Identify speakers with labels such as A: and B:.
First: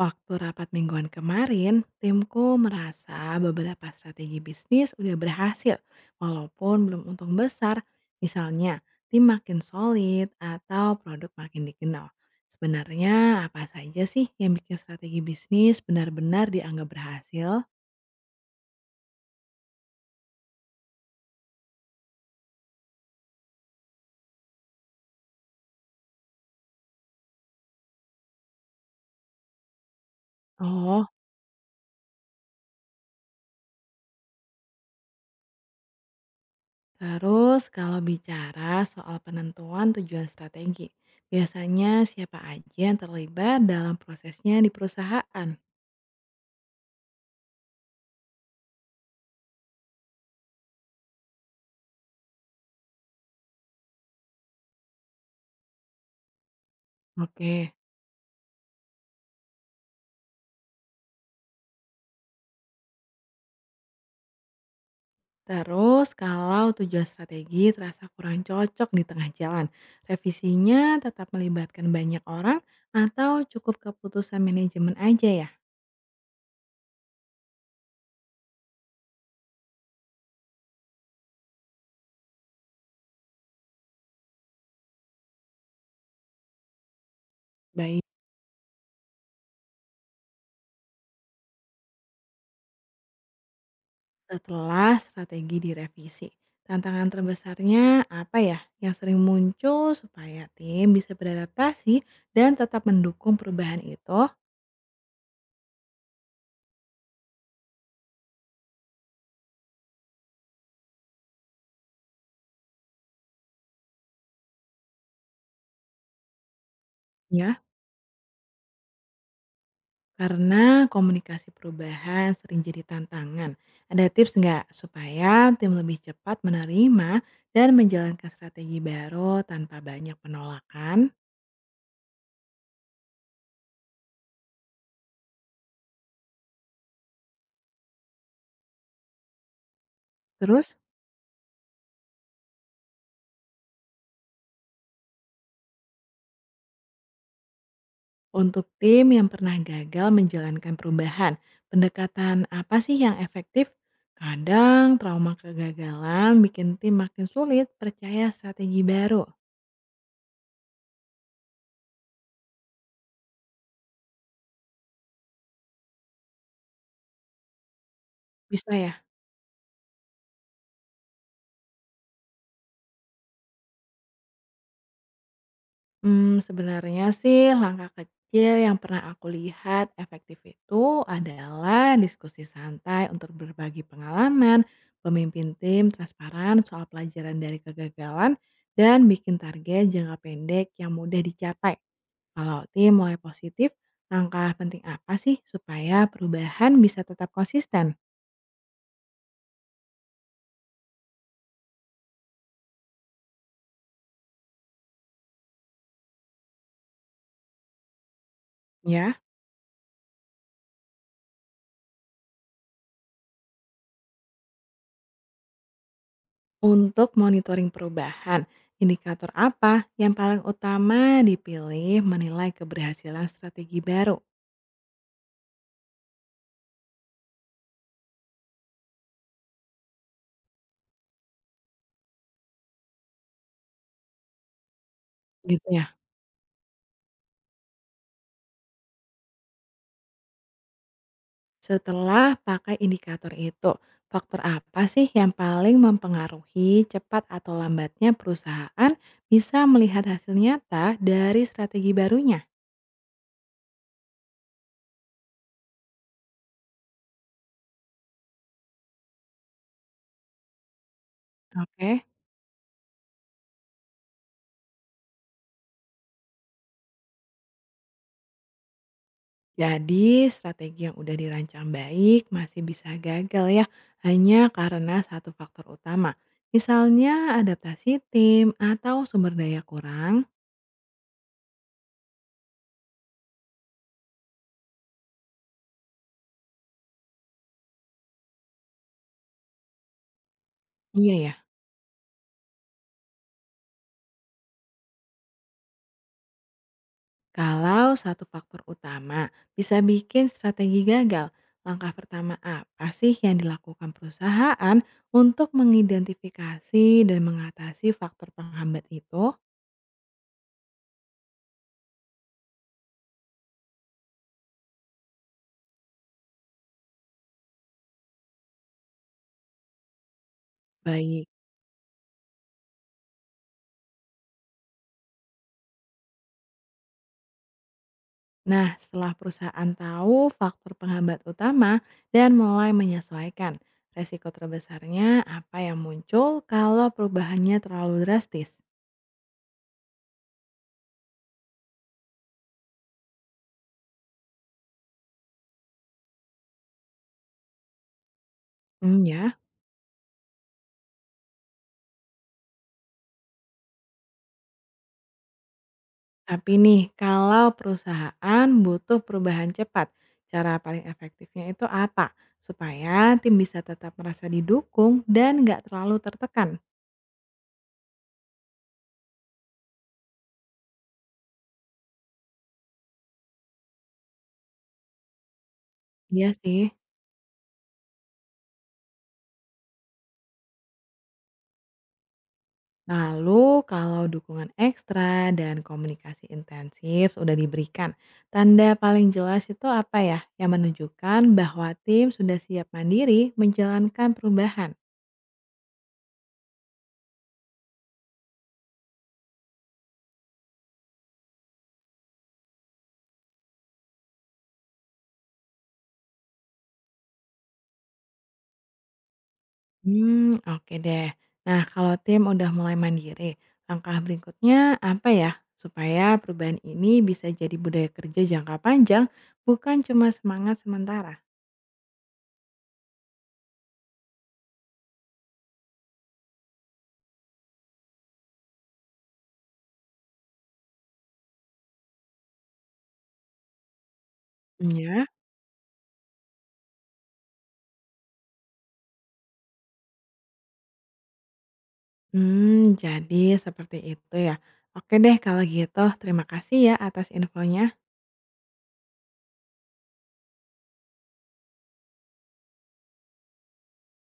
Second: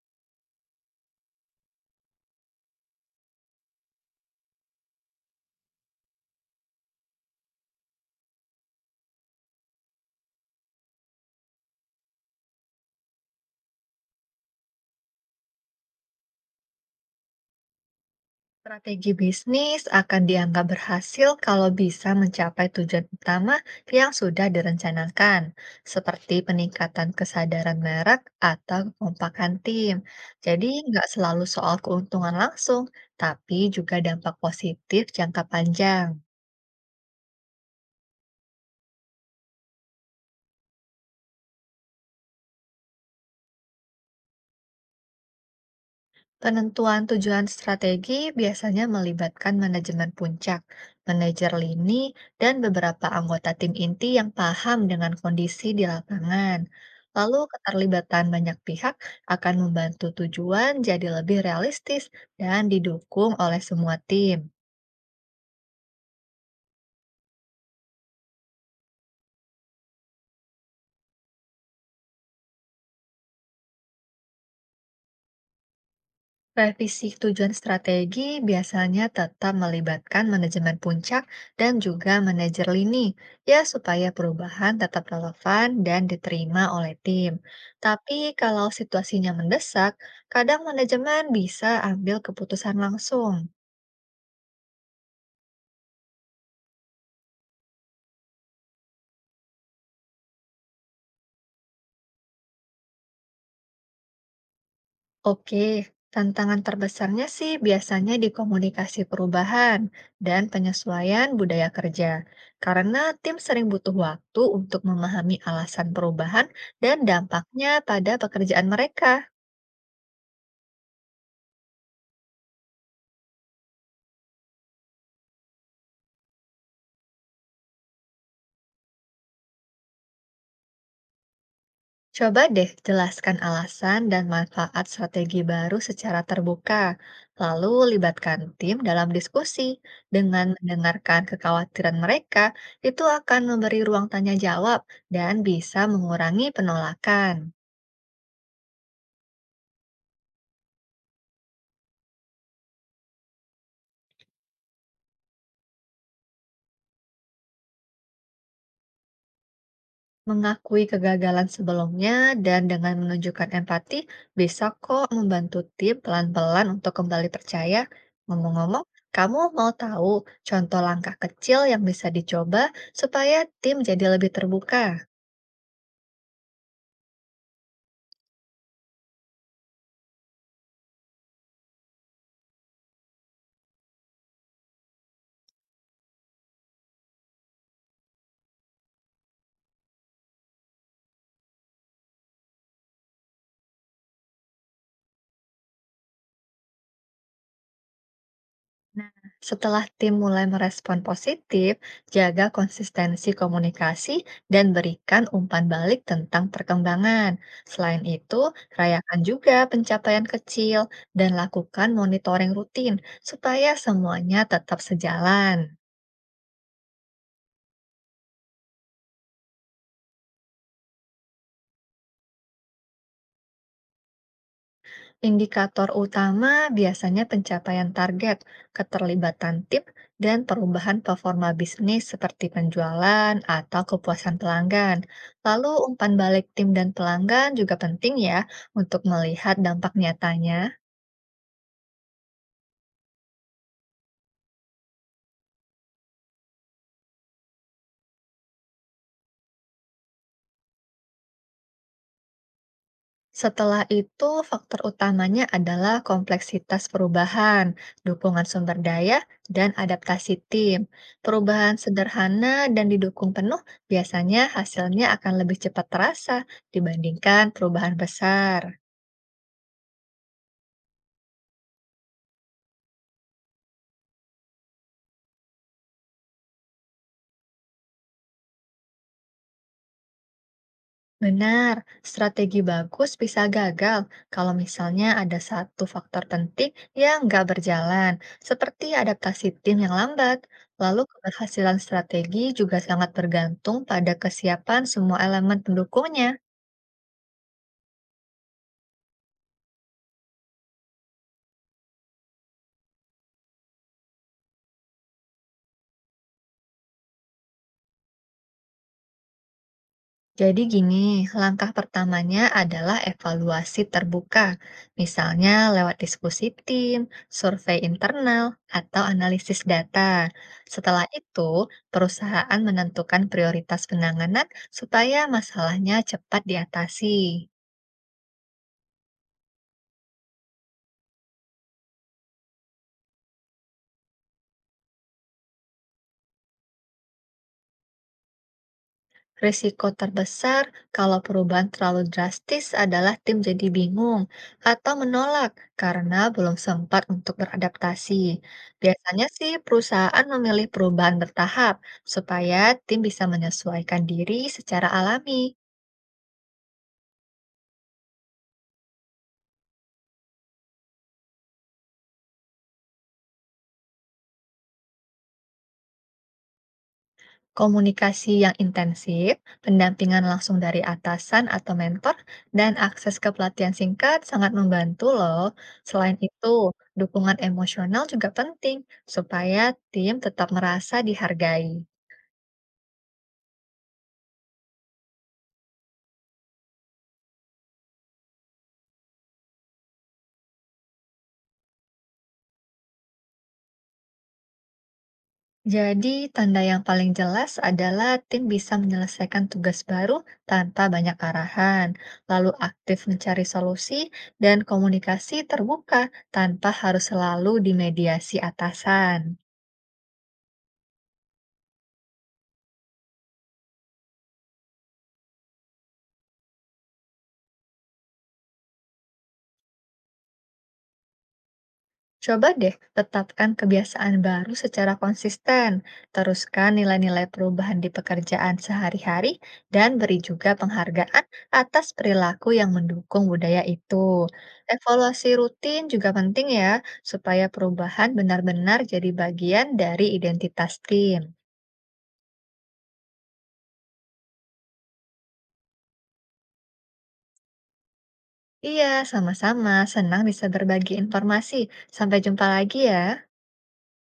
A: Waktu rapat mingguan kemarin, timku merasa beberapa strategi bisnis udah berhasil, walaupun belum untung besar. Misalnya, tim makin solid atau produk makin dikenal. Sebenarnya apa saja sih yang bikin strategi bisnis benar-benar dianggap berhasil?
B: Strategi bisnis akan dianggap berhasil kalau bisa mencapai tujuan utama yang sudah direncanakan, seperti peningkatan kesadaran merek atau kekompakan tim. Jadi, nggak
A: Oh,
B: selalu soal keuntungan langsung, tapi juga dampak positif jangka panjang.
A: terus kalau bicara soal penentuan tujuan strategi, biasanya siapa aja yang terlibat dalam prosesnya di perusahaan?
B: Penentuan tujuan strategi biasanya melibatkan manajemen puncak, manajer lini, dan beberapa anggota tim inti yang paham dengan kondisi di lapangan. Lalu,
A: Oke.
B: keterlibatan banyak pihak akan membantu tujuan jadi lebih realistis dan didukung oleh semua tim.
A: Terus kalau tujuan strategi terasa kurang cocok di tengah jalan, revisinya tetap melibatkan banyak orang atau cukup keputusan manajemen aja ya?
B: Revisi tujuan strategi biasanya tetap melibatkan manajemen puncak dan juga manajer lini, ya supaya perubahan tetap relevan dan diterima oleh tim.
A: Baik.
B: Tapi kalau situasinya mendesak, kadang manajemen bisa ambil keputusan langsung.
A: Setelah strategi direvisi, tantangan terbesarnya apa ya yang sering muncul supaya tim bisa beradaptasi dan tetap mendukung perubahan itu?
B: Oke, tantangan terbesarnya sih biasanya di komunikasi perubahan dan penyesuaian budaya kerja, karena tim sering butuh waktu untuk memahami alasan perubahan dan
A: Ya.
B: dampaknya pada pekerjaan mereka.
A: Karena komunikasi perubahan sering jadi tantangan. Ada tips nggak supaya tim lebih cepat menerima dan menjalankan strategi baru tanpa banyak penolakan?
B: Coba deh jelaskan alasan dan manfaat strategi baru secara terbuka, lalu libatkan tim dalam diskusi. Dengan
A: Terus,
B: mendengarkan kekhawatiran mereka, itu akan memberi ruang tanya jawab dan bisa mengurangi penolakan.
A: untuk tim yang pernah gagal menjalankan perubahan, pendekatan apa sih yang efektif? Kadang trauma kegagalan bikin tim makin sulit percaya strategi baru.
B: Mengakui kegagalan sebelumnya dan dengan menunjukkan empati bisa kok membantu tim pelan-pelan untuk kembali percaya.
A: Bisa
B: Ngomong-ngomong,
A: ya?
B: kamu mau tahu contoh langkah kecil yang bisa dicoba supaya tim jadi lebih terbuka?
A: Sebenarnya sih langkah kecil yang pernah aku lihat efektif itu adalah diskusi santai untuk berbagi pengalaman, pemimpin tim transparan soal pelajaran dari kegagalan, dan bikin target jangka pendek yang mudah dicapai. Kalau tim mulai positif, langkah penting apa sih supaya perubahan bisa tetap konsisten?
B: Nah, setelah tim mulai merespon positif, jaga konsistensi komunikasi dan berikan umpan balik tentang perkembangan. Selain itu, rayakan
A: Ya.
B: juga pencapaian kecil dan lakukan monitoring rutin supaya semuanya tetap sejalan.
A: Untuk monitoring perubahan, indikator apa yang paling utama dipilih menilai keberhasilan strategi baru?
B: Indikator utama biasanya pencapaian target, keterlibatan tim, dan perubahan performa bisnis seperti penjualan atau kepuasan pelanggan.
A: Gitu
B: Lalu
A: ya.
B: umpan balik tim dan pelanggan juga penting ya untuk melihat dampak nyatanya.
A: Setelah pakai indikator itu, faktor apa sih yang paling mempengaruhi cepat atau lambatnya perusahaan bisa melihat hasil nyata dari strategi barunya?
B: Setelah itu, faktor utamanya adalah kompleksitas perubahan, dukungan sumber daya, dan adaptasi tim. Perubahan
A: Oke.
B: sederhana dan didukung penuh biasanya hasilnya akan lebih cepat terasa dibandingkan perubahan besar.
A: Jadi, strategi yang udah dirancang baik masih bisa gagal ya, hanya karena satu faktor utama. Misalnya adaptasi tim atau sumber daya kurang.
B: Benar, strategi bagus bisa gagal kalau misalnya ada satu faktor penting yang nggak berjalan, seperti adaptasi tim yang lambat. Lalu
A: Iya ya,
B: keberhasilan strategi juga sangat bergantung pada kesiapan semua elemen pendukungnya.
A: kalau satu faktor utama bisa bikin strategi gagal, langkah pertama apa sih yang dilakukan perusahaan untuk mengidentifikasi dan mengatasi faktor penghambat itu?
B: Jadi gini, langkah pertamanya adalah evaluasi terbuka, misalnya lewat diskusi tim, survei internal, atau analisis data. Setelah
A: Baik.
B: itu, perusahaan menentukan prioritas penanganan supaya masalahnya cepat diatasi.
A: Nah, setelah perusahaan tahu faktor penghambat utama dan mulai menyesuaikan, resiko terbesarnya apa yang muncul kalau perubahannya terlalu drastis?
B: Risiko terbesar kalau perubahan terlalu drastis adalah tim jadi bingung atau menolak karena belum sempat untuk beradaptasi.
A: Hmm
B: Biasanya
A: ya,
B: sih perusahaan memilih perubahan bertahap supaya tim bisa menyesuaikan diri secara alami.
A: tapi nih kalau perusahaan butuh perubahan cepat, cara paling efektifnya itu apa? Supaya tim bisa tetap merasa didukung dan nggak terlalu tertekan.
B: Komunikasi yang intensif, pendampingan langsung dari atasan atau mentor, dan akses ke pelatihan singkat sangat membantu loh. Selain
A: Iya
B: itu,
A: sih.
B: dukungan emosional juga penting supaya tim tetap merasa dihargai.
A: Lalu kalau dukungan ekstra dan komunikasi intensif sudah diberikan, tanda paling jelas itu apa ya? Yang menunjukkan bahwa tim sudah siap mandiri menjalankan perubahan.
B: Jadi, tanda yang paling jelas adalah tim bisa menyelesaikan tugas baru tanpa banyak arahan, lalu aktif mencari solusi dan komunikasi terbuka tanpa harus selalu dimediasi atasan.
A: Hmm, oke deh. Nah, kalau tim udah mulai mandiri, langkah berikutnya apa ya? Supaya perubahan ini bisa jadi budaya kerja jangka panjang, bukan cuma semangat sementara.
B: Coba deh tetapkan kebiasaan baru secara konsisten, teruskan nilai-nilai perubahan di pekerjaan sehari-hari, dan beri juga penghargaan atas perilaku yang mendukung budaya itu.
A: Ya.
B: Evaluasi rutin juga penting ya, supaya perubahan benar-benar jadi bagian dari identitas tim.
A: Hmm, jadi seperti itu ya. Oke deh kalau gitu, terima kasih ya atas infonya.
B: Iya, sama-sama. Senang bisa berbagi informasi. Sampai jumpa lagi ya.